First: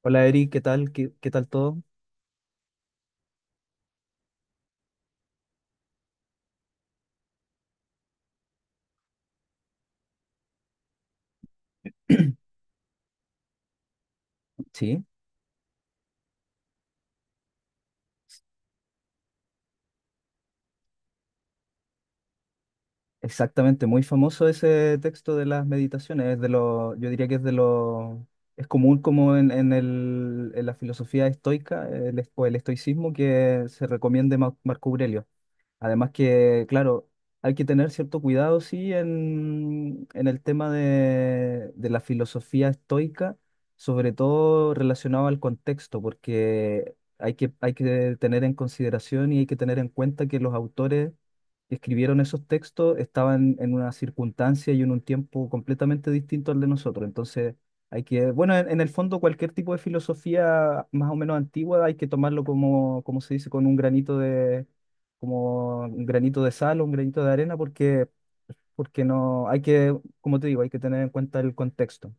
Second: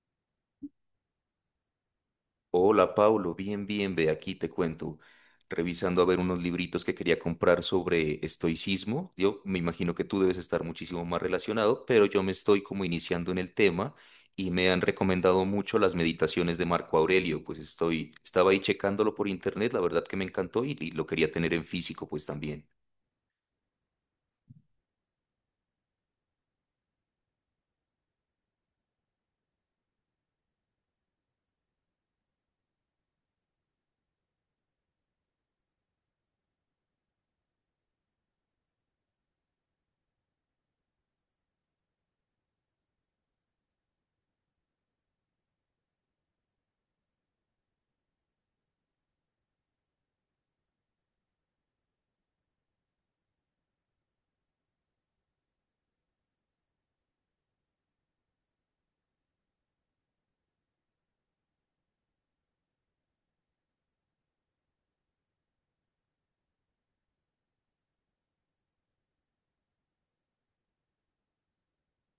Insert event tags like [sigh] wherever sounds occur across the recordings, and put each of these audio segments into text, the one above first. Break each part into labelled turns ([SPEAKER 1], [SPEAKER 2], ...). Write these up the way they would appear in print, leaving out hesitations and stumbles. [SPEAKER 1] Hola, Eric, ¿qué tal? ¿Qué tal todo?
[SPEAKER 2] Hola, Paulo, bien, bien, ve aquí, te cuento. Revisando a ver unos libritos que quería comprar sobre estoicismo. Yo me imagino que tú debes estar muchísimo más relacionado, pero yo me estoy como iniciando en el tema y me han
[SPEAKER 1] Sí,
[SPEAKER 2] recomendado mucho las meditaciones de Marco Aurelio. Pues estaba ahí checándolo por internet, la verdad que me encantó y lo quería tener en físico, pues también.
[SPEAKER 1] exactamente, muy famoso ese texto de las meditaciones. Yo diría que es de lo, es común como en la filosofía estoica, el, es- o el estoicismo, que se recomiende Marco Aurelio. Además que, claro, hay que tener cierto cuidado, sí, en, el tema de la filosofía estoica, sobre todo relacionado al contexto, porque hay que tener en consideración y hay que tener en cuenta que los autores que escribieron esos textos estaban en una circunstancia y en un tiempo completamente distinto al de nosotros. Entonces, bueno, en el fondo, cualquier tipo de filosofía más o menos antigua hay que tomarlo, como se dice, con un granito de, sal o un granito de arena, porque no, hay que, como te digo, hay que tener en cuenta el contexto.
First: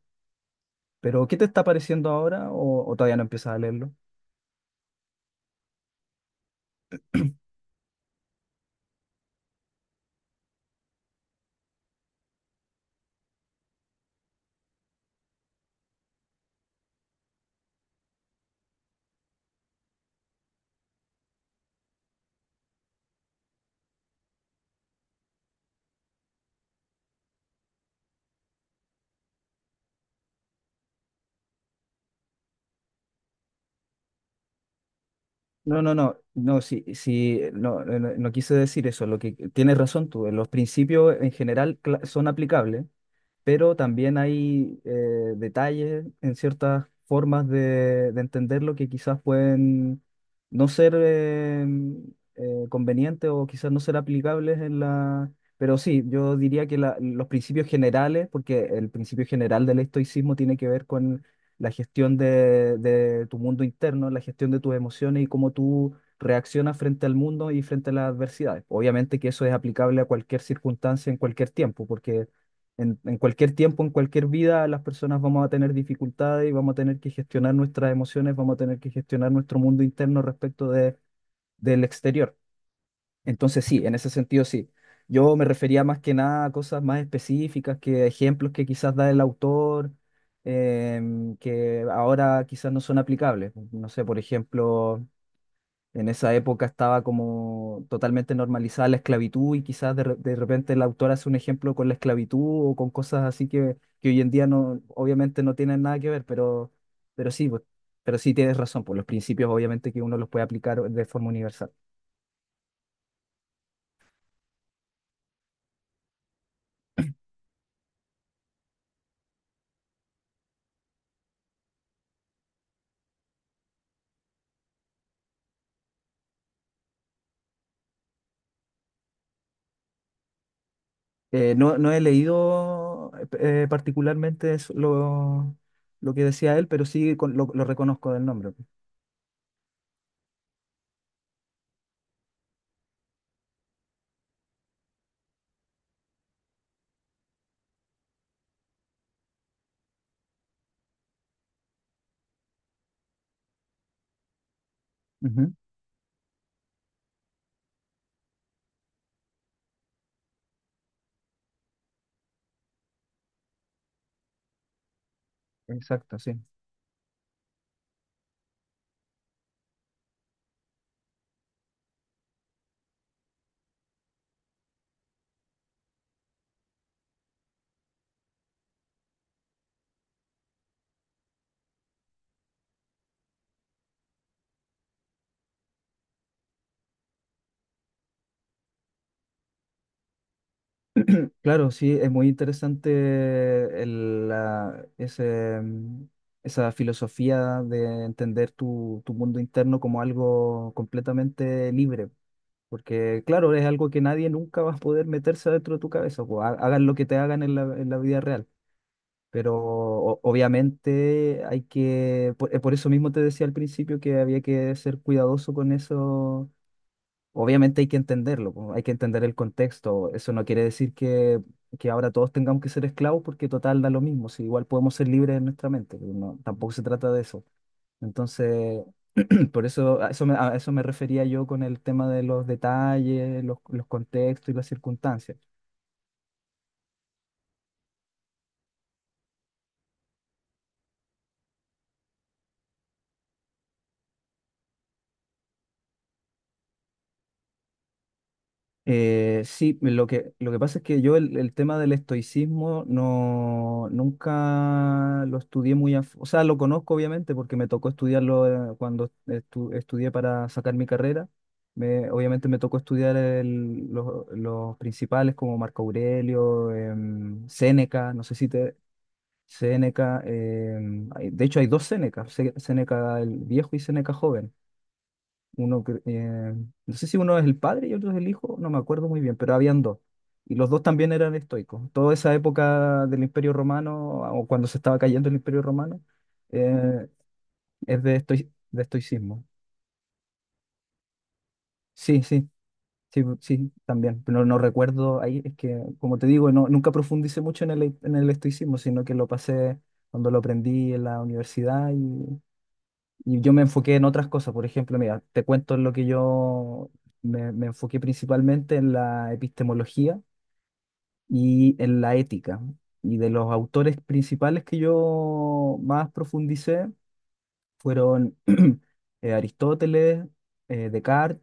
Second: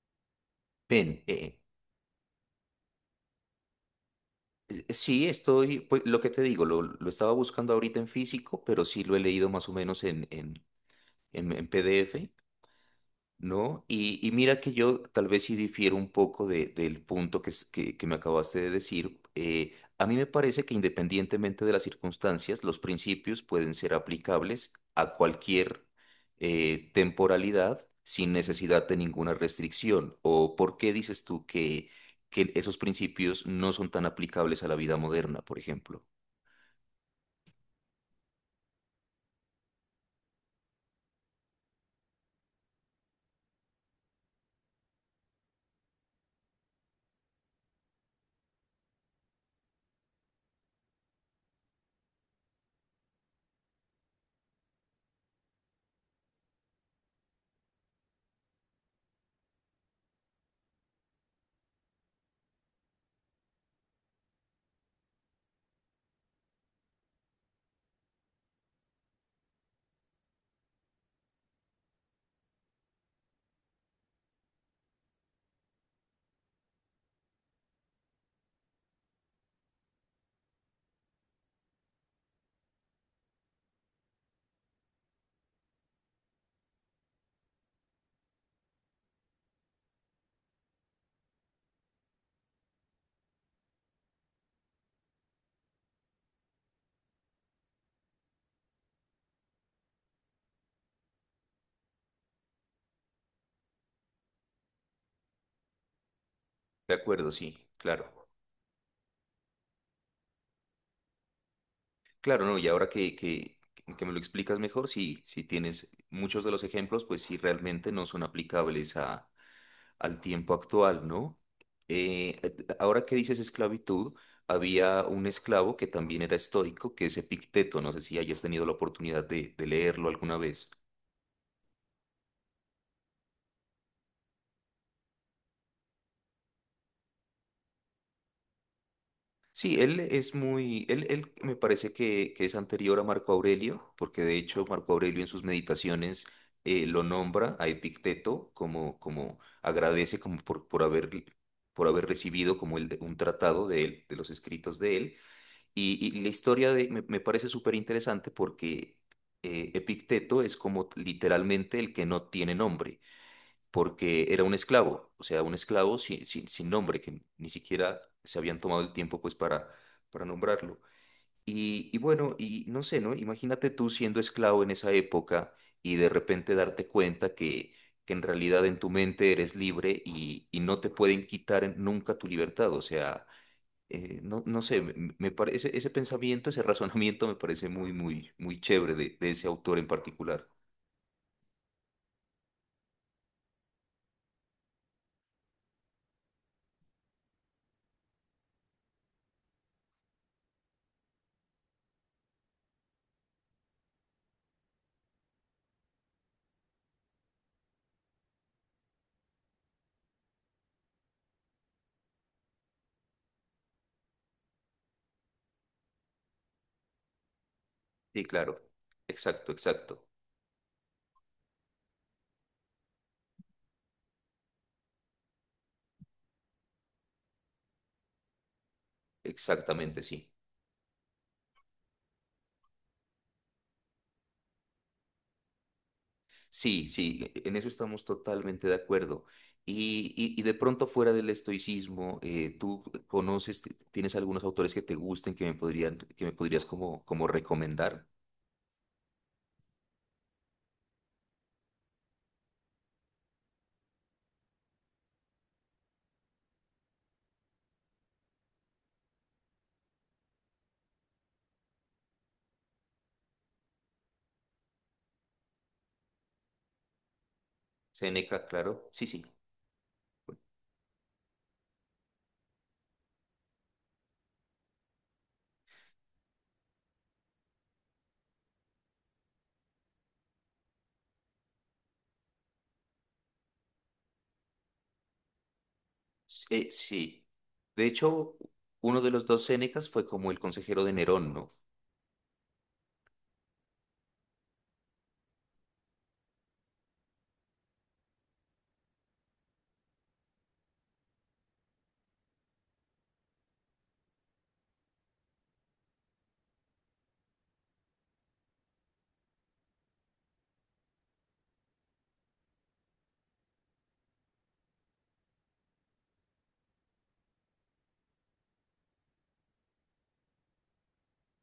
[SPEAKER 2] Ven,
[SPEAKER 1] Pero ¿qué te está pareciendo ahora, o todavía no empiezas a leerlo?
[SPEAKER 2] sí, estoy, pues lo que te digo, lo estaba buscando ahorita en físico, pero sí lo he leído más o menos en PDF. ¿No? Y mira que yo tal vez sí difiero un poco del punto que, que me acabaste de decir. A mí me parece que independientemente de las circunstancias, los principios pueden ser aplicables a cualquier temporalidad sin necesidad de ninguna restricción. ¿O por qué dices tú que esos principios no son tan aplicables a la vida moderna, por
[SPEAKER 1] No, no,
[SPEAKER 2] ejemplo?
[SPEAKER 1] no, no, sí, sí, no, no, no quise decir eso. Lo que tienes razón tú, los principios en general son aplicables, pero también hay, detalles en ciertas formas de entenderlo que quizás pueden no ser, convenientes, o quizás no ser aplicables en la. Pero sí, yo diría que los principios generales, porque el principio general del estoicismo tiene que ver con la gestión de tu mundo interno, la gestión de tus emociones y cómo tú reaccionas frente al mundo y frente a las adversidades. Obviamente que eso es aplicable a cualquier circunstancia en cualquier tiempo, porque en cualquier tiempo, en cualquier vida, las personas vamos a tener dificultades y vamos a tener que gestionar nuestras emociones, vamos a tener que gestionar nuestro mundo interno respecto del exterior. Entonces, sí, en ese sentido, sí. Yo me refería más que nada a cosas más específicas, que ejemplos que quizás da el autor, que ahora quizás no son aplicables. No sé, por ejemplo, en esa época estaba como totalmente normalizada la esclavitud, y quizás de repente el autor hace un ejemplo con la esclavitud o con cosas así, que hoy en día, no, obviamente no tienen nada que ver, pero,
[SPEAKER 2] De acuerdo,
[SPEAKER 1] pero sí, pues,
[SPEAKER 2] sí,
[SPEAKER 1] pero
[SPEAKER 2] claro.
[SPEAKER 1] sí tienes razón, por los principios, obviamente que uno los puede aplicar de forma universal.
[SPEAKER 2] Claro, no, y ahora que me lo explicas mejor, sí, si tienes muchos de los ejemplos, pues sí realmente no son aplicables al tiempo actual, ¿no? Ahora que dices esclavitud, había un esclavo que también era estoico, que es Epicteto, no sé si hayas tenido la oportunidad de leerlo alguna vez.
[SPEAKER 1] No, no he leído, particularmente lo que decía él, pero sí, lo reconozco del nombre.
[SPEAKER 2] Sí, él me parece que es anterior a Marco Aurelio, porque de hecho Marco Aurelio en sus meditaciones lo nombra a Epicteto como, como agradece como por haber recibido como un tratado de él, de los escritos de él.
[SPEAKER 1] Ujú.
[SPEAKER 2] Y la historia me parece súper interesante porque Epicteto es como literalmente el que no tiene nombre porque era un esclavo, o sea, un esclavo
[SPEAKER 1] Exacto, sí.
[SPEAKER 2] sin nombre, que ni siquiera se habían tomado el tiempo pues para nombrarlo. Y bueno, y no sé, ¿no? Imagínate tú siendo esclavo en esa época y de repente darte cuenta que en realidad en tu mente eres libre y no te pueden quitar nunca tu libertad, o sea, no sé, me parece, ese pensamiento, ese [laughs] razonamiento me parece muy, muy, muy chévere de ese autor en particular.
[SPEAKER 1] Claro, sí, es muy interesante esa filosofía de entender tu mundo interno como algo completamente libre, porque claro, es algo que nadie nunca va a poder meterse adentro de tu cabeza, o, hagan lo que te hagan en la, vida real, pero obviamente por eso mismo te decía al principio que había que ser cuidadoso con eso. Obviamente hay que
[SPEAKER 2] Sí,
[SPEAKER 1] entenderlo,
[SPEAKER 2] claro,
[SPEAKER 1] po, hay que entender el
[SPEAKER 2] exacto, exacto,
[SPEAKER 1] contexto. Eso no quiere decir que ahora todos tengamos que ser esclavos porque total da lo mismo, si igual podemos ser libres en nuestra mente. No, tampoco se trata de eso. Entonces, [clears throat] por eso,
[SPEAKER 2] exactamente,
[SPEAKER 1] a eso
[SPEAKER 2] sí.
[SPEAKER 1] me, a eso me refería yo, con el tema de los detalles, los contextos y las circunstancias.
[SPEAKER 2] Sí, sí, en eso estamos totalmente de acuerdo. Y de pronto fuera del estoicismo, ¿tú tienes algunos autores que te gusten, que me podrías como, como recomendar?
[SPEAKER 1] Sí, lo que pasa es que yo el tema del estoicismo, no, nunca lo estudié muy, o sea, lo conozco obviamente porque me tocó estudiarlo, cuando estudié para sacar mi carrera. Obviamente me tocó estudiar los principales, como Marco Aurelio, Séneca, no sé
[SPEAKER 2] Séneca,
[SPEAKER 1] si te.
[SPEAKER 2] claro. Sí, sí.
[SPEAKER 1] Séneca, de hecho hay dos Sénecas: Séneca el viejo y Séneca joven. uno, cre- eh, no sé si uno es el padre y otro es el hijo, no me acuerdo muy bien, pero habían dos. Y los dos también eran estoicos. Toda esa época del Imperio Romano, o cuando se estaba cayendo el Imperio Romano, eh,
[SPEAKER 2] Sí. De
[SPEAKER 1] es
[SPEAKER 2] hecho,
[SPEAKER 1] de
[SPEAKER 2] uno de los dos
[SPEAKER 1] estoicismo.
[SPEAKER 2] Sénecas fue como el consejero de Nerón, ¿no?
[SPEAKER 1] Sí, sí, sí, sí, también. Pero no recuerdo ahí, es que, como te digo, no, nunca profundicé mucho en el, estoicismo, sino que lo pasé cuando lo aprendí en la universidad. Y yo me enfoqué en otras cosas. Por ejemplo, mira, te cuento en lo que yo me enfoqué principalmente, en la epistemología y en la ética. Y de los autores principales que yo más profundicé fueron [clears throat] Aristóteles, Descartes,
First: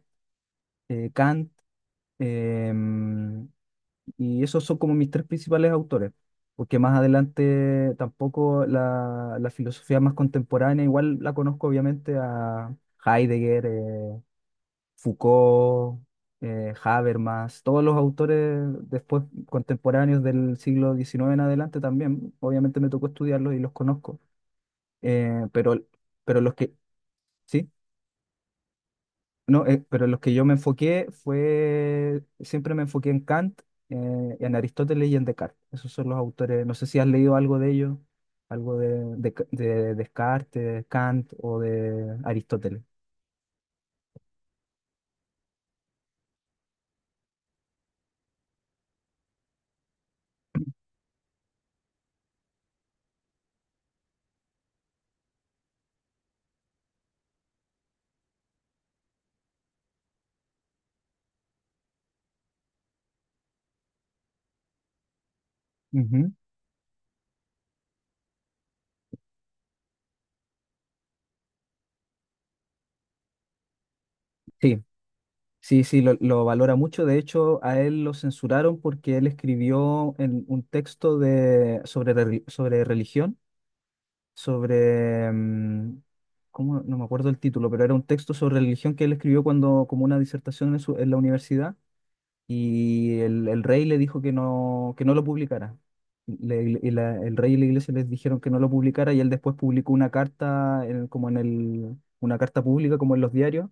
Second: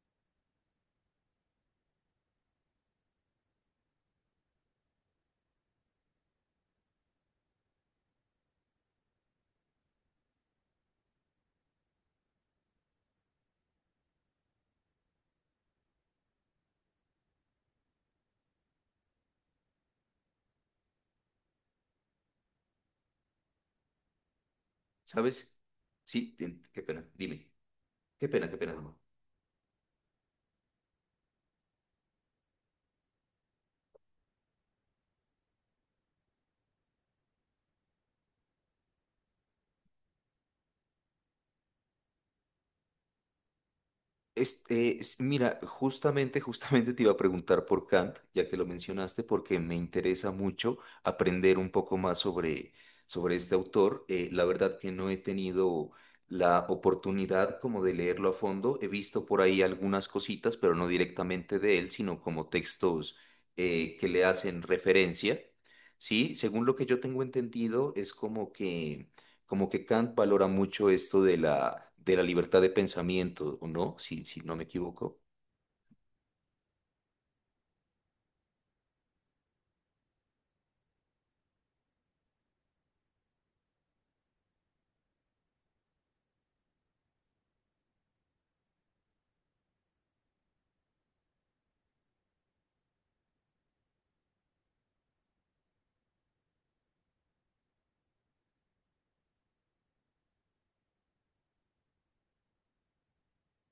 [SPEAKER 1] Kant, em, y esos son como mis tres principales autores, porque, más adelante, tampoco, la filosofía más contemporánea, igual la conozco, obviamente, a Heidegger, Foucault, Habermas, todos los autores después contemporáneos del siglo XIX en adelante. También, obviamente, me tocó estudiarlos y los conozco,
[SPEAKER 2] ¿Sabes?
[SPEAKER 1] pero,
[SPEAKER 2] Sí,
[SPEAKER 1] pero los que,
[SPEAKER 2] qué pena. Dime.
[SPEAKER 1] sí,
[SPEAKER 2] Qué pena, qué pena. Dime.
[SPEAKER 1] no, pero los que yo me enfoqué, siempre me enfoqué en Kant, en Aristóteles y en Descartes. Esos son los autores, no sé si has leído algo de ellos, algo de Descartes, Kant o de Aristóteles.
[SPEAKER 2] Mira, justamente, justamente te iba a preguntar por Kant, ya que lo mencionaste, porque me interesa mucho aprender un poco más sobre este autor. La verdad que no he tenido la oportunidad como de leerlo a fondo. He visto por ahí algunas cositas, pero no directamente de él, sino como textos que le hacen referencia.
[SPEAKER 1] Ujú.
[SPEAKER 2] Sí, según lo que yo tengo entendido, es como que Kant valora mucho esto de la libertad de pensamiento, ¿o no? Si no me
[SPEAKER 1] Sí,
[SPEAKER 2] equivoco.
[SPEAKER 1] sí, sí, lo valora mucho. De hecho, a él lo censuraron porque él escribió en un texto, sobre religión, sobre, mm, ¿cómo? No me acuerdo el título, pero era un texto sobre religión que él escribió cuando, como una disertación, en la universidad, y el rey le dijo que no lo publicara. El rey y la iglesia les dijeron que no lo publicara, y él después publicó una carta, una carta pública, como en los diarios,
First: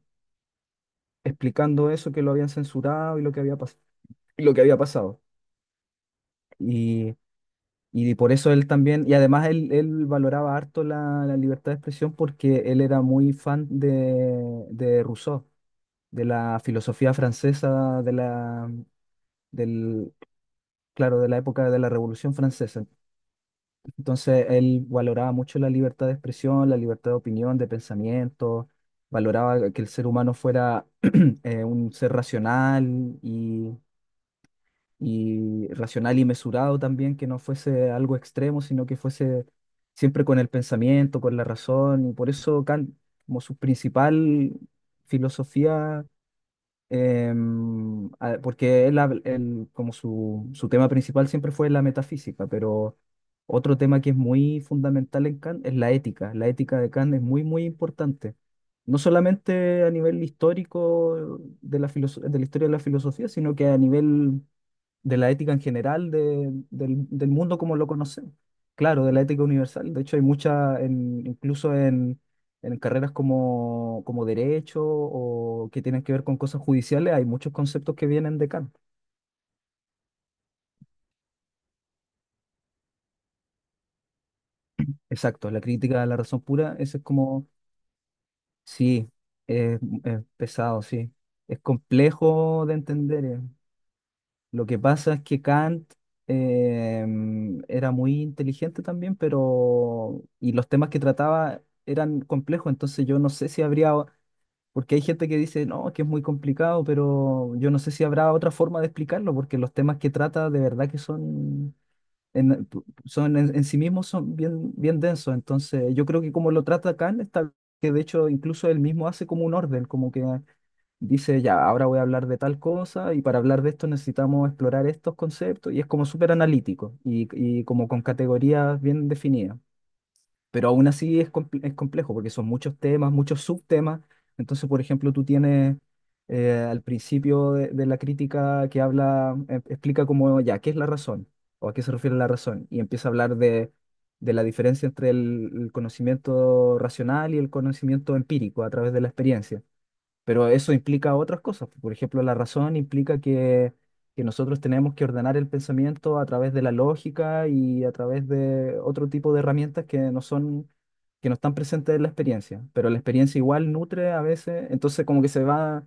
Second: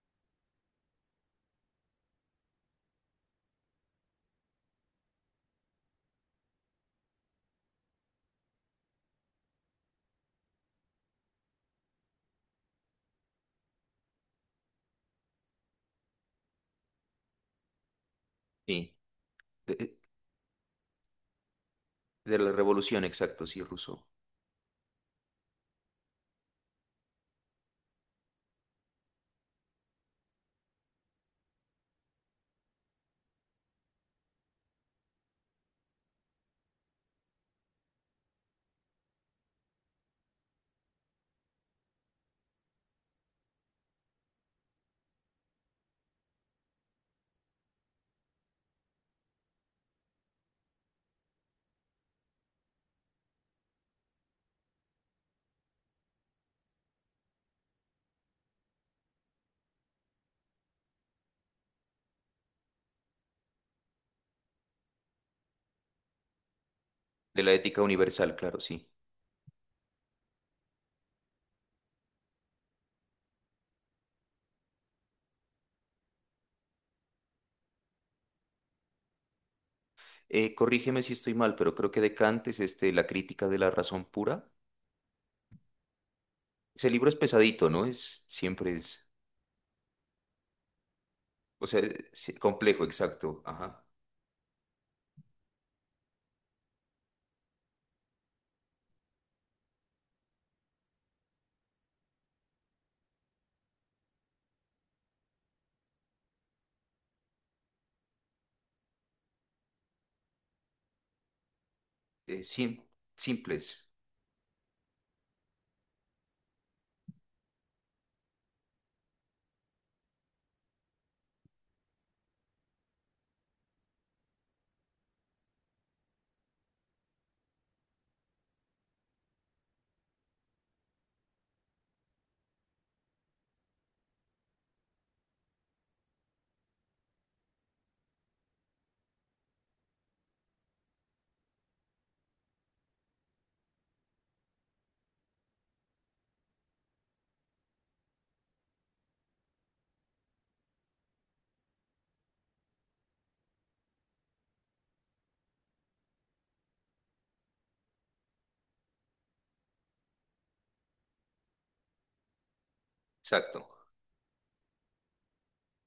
[SPEAKER 1] explicando eso, que lo habían censurado y lo que había pasado. Y, y por eso él también, y además, él valoraba harto la, la libertad de expresión, porque él era muy fan de Rousseau, de la filosofía francesa,
[SPEAKER 2] Sí. De,
[SPEAKER 1] del, claro, de la época de la Revolución
[SPEAKER 2] de la
[SPEAKER 1] Francesa.
[SPEAKER 2] revolución, exacto, sí, Rousseau.
[SPEAKER 1] Entonces él valoraba mucho la libertad de expresión, la libertad de opinión, de pensamiento, valoraba que el ser humano fuera [clears throat] un ser racional y mesurado también, que no fuese algo extremo, sino que fuese siempre con el pensamiento, con la razón, y por eso Kant, como su principal filosofía, porque él, como su tema principal siempre fue la metafísica, pero otro tema que es muy fundamental en Kant es la ética. La ética de Kant es muy, muy importante. No solamente a nivel histórico de la historia de la filosofía, sino que a nivel de la ética en general, del
[SPEAKER 2] De la
[SPEAKER 1] mundo como
[SPEAKER 2] ética
[SPEAKER 1] lo conocemos.
[SPEAKER 2] universal, claro, sí.
[SPEAKER 1] Claro, de la ética universal. De hecho, hay mucha, incluso en carreras como derecho, o que tienen que ver con cosas judiciales, hay muchos conceptos que vienen de Kant.
[SPEAKER 2] Corrígeme si estoy mal, pero creo que de Kant es este, La crítica de la razón pura.
[SPEAKER 1] Exacto, la crítica de la razón pura,
[SPEAKER 2] Ese
[SPEAKER 1] ese es
[SPEAKER 2] libro es
[SPEAKER 1] como,
[SPEAKER 2] pesadito, ¿no? Es, siempre es,
[SPEAKER 1] sí, es pesado, sí. Es
[SPEAKER 2] o sea, sí,
[SPEAKER 1] complejo de
[SPEAKER 2] complejo,
[SPEAKER 1] entender.
[SPEAKER 2] exacto, ajá.
[SPEAKER 1] Lo que pasa es que Kant, eh, era muy inteligente también, pero. Y los temas que trataba eran complejos, entonces yo no sé si habría. Porque hay gente que dice, no, que es muy complicado, pero yo no sé si habrá otra forma de explicarlo, porque los temas que trata de verdad que son.
[SPEAKER 2] Eh,
[SPEAKER 1] En,
[SPEAKER 2] sim-
[SPEAKER 1] Son en sí
[SPEAKER 2] Simples,
[SPEAKER 1] mismos son bien, bien densos, entonces yo creo que como lo trata Kant, está, que de hecho incluso él mismo hace como un orden, como que dice, ya, ahora voy a hablar de tal cosa, y para hablar de esto necesitamos explorar estos conceptos, y es como súper analítico y como con categorías bien definidas. Pero aún así es complejo, porque son muchos temas, muchos subtemas. Entonces, por ejemplo, tú tienes, al principio de la crítica, que habla, explica como, ya, ¿qué es la razón? ¿O a qué se refiere la razón? Y empieza a hablar de la diferencia entre el conocimiento racional y el conocimiento empírico a través de la experiencia. Pero eso implica otras cosas. Por ejemplo, la razón implica que nosotros tenemos que ordenar el pensamiento a través de la lógica y a través de otro tipo de herramientas que no son, que no están presentes en la experiencia. Pero la experiencia
[SPEAKER 2] exacto.
[SPEAKER 1] igual nutre a veces, entonces como que se va,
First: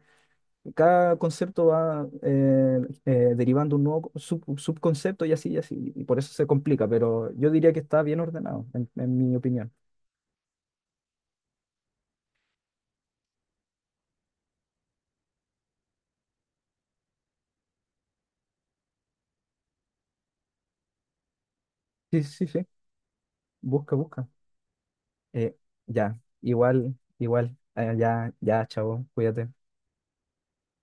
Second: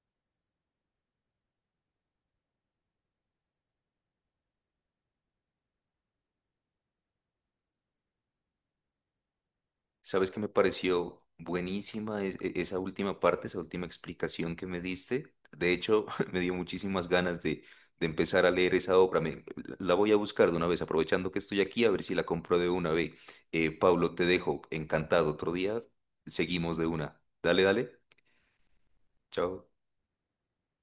[SPEAKER 1] cada concepto va, derivando un nuevo subconcepto, y así y así. Y por eso se complica, pero yo diría que está bien ordenado, en, mi opinión.
[SPEAKER 2] ¿Sabes que me pareció buenísima esa última parte, esa última explicación que me diste? De hecho, [laughs] me dio muchísimas ganas de empezar a leer esa obra. La voy a buscar de una vez, aprovechando que estoy aquí, a ver si
[SPEAKER 1] Sí,
[SPEAKER 2] la
[SPEAKER 1] sí,
[SPEAKER 2] compro
[SPEAKER 1] sí.
[SPEAKER 2] de una vez.
[SPEAKER 1] Busca,
[SPEAKER 2] Pablo, te
[SPEAKER 1] busca.
[SPEAKER 2] dejo, encantado. Otro
[SPEAKER 1] Eh,
[SPEAKER 2] día
[SPEAKER 1] ya,
[SPEAKER 2] seguimos de
[SPEAKER 1] igual,
[SPEAKER 2] una.
[SPEAKER 1] igual,
[SPEAKER 2] Dale, dale.
[SPEAKER 1] ya, ya, chavo, cuídate.
[SPEAKER 2] Chao.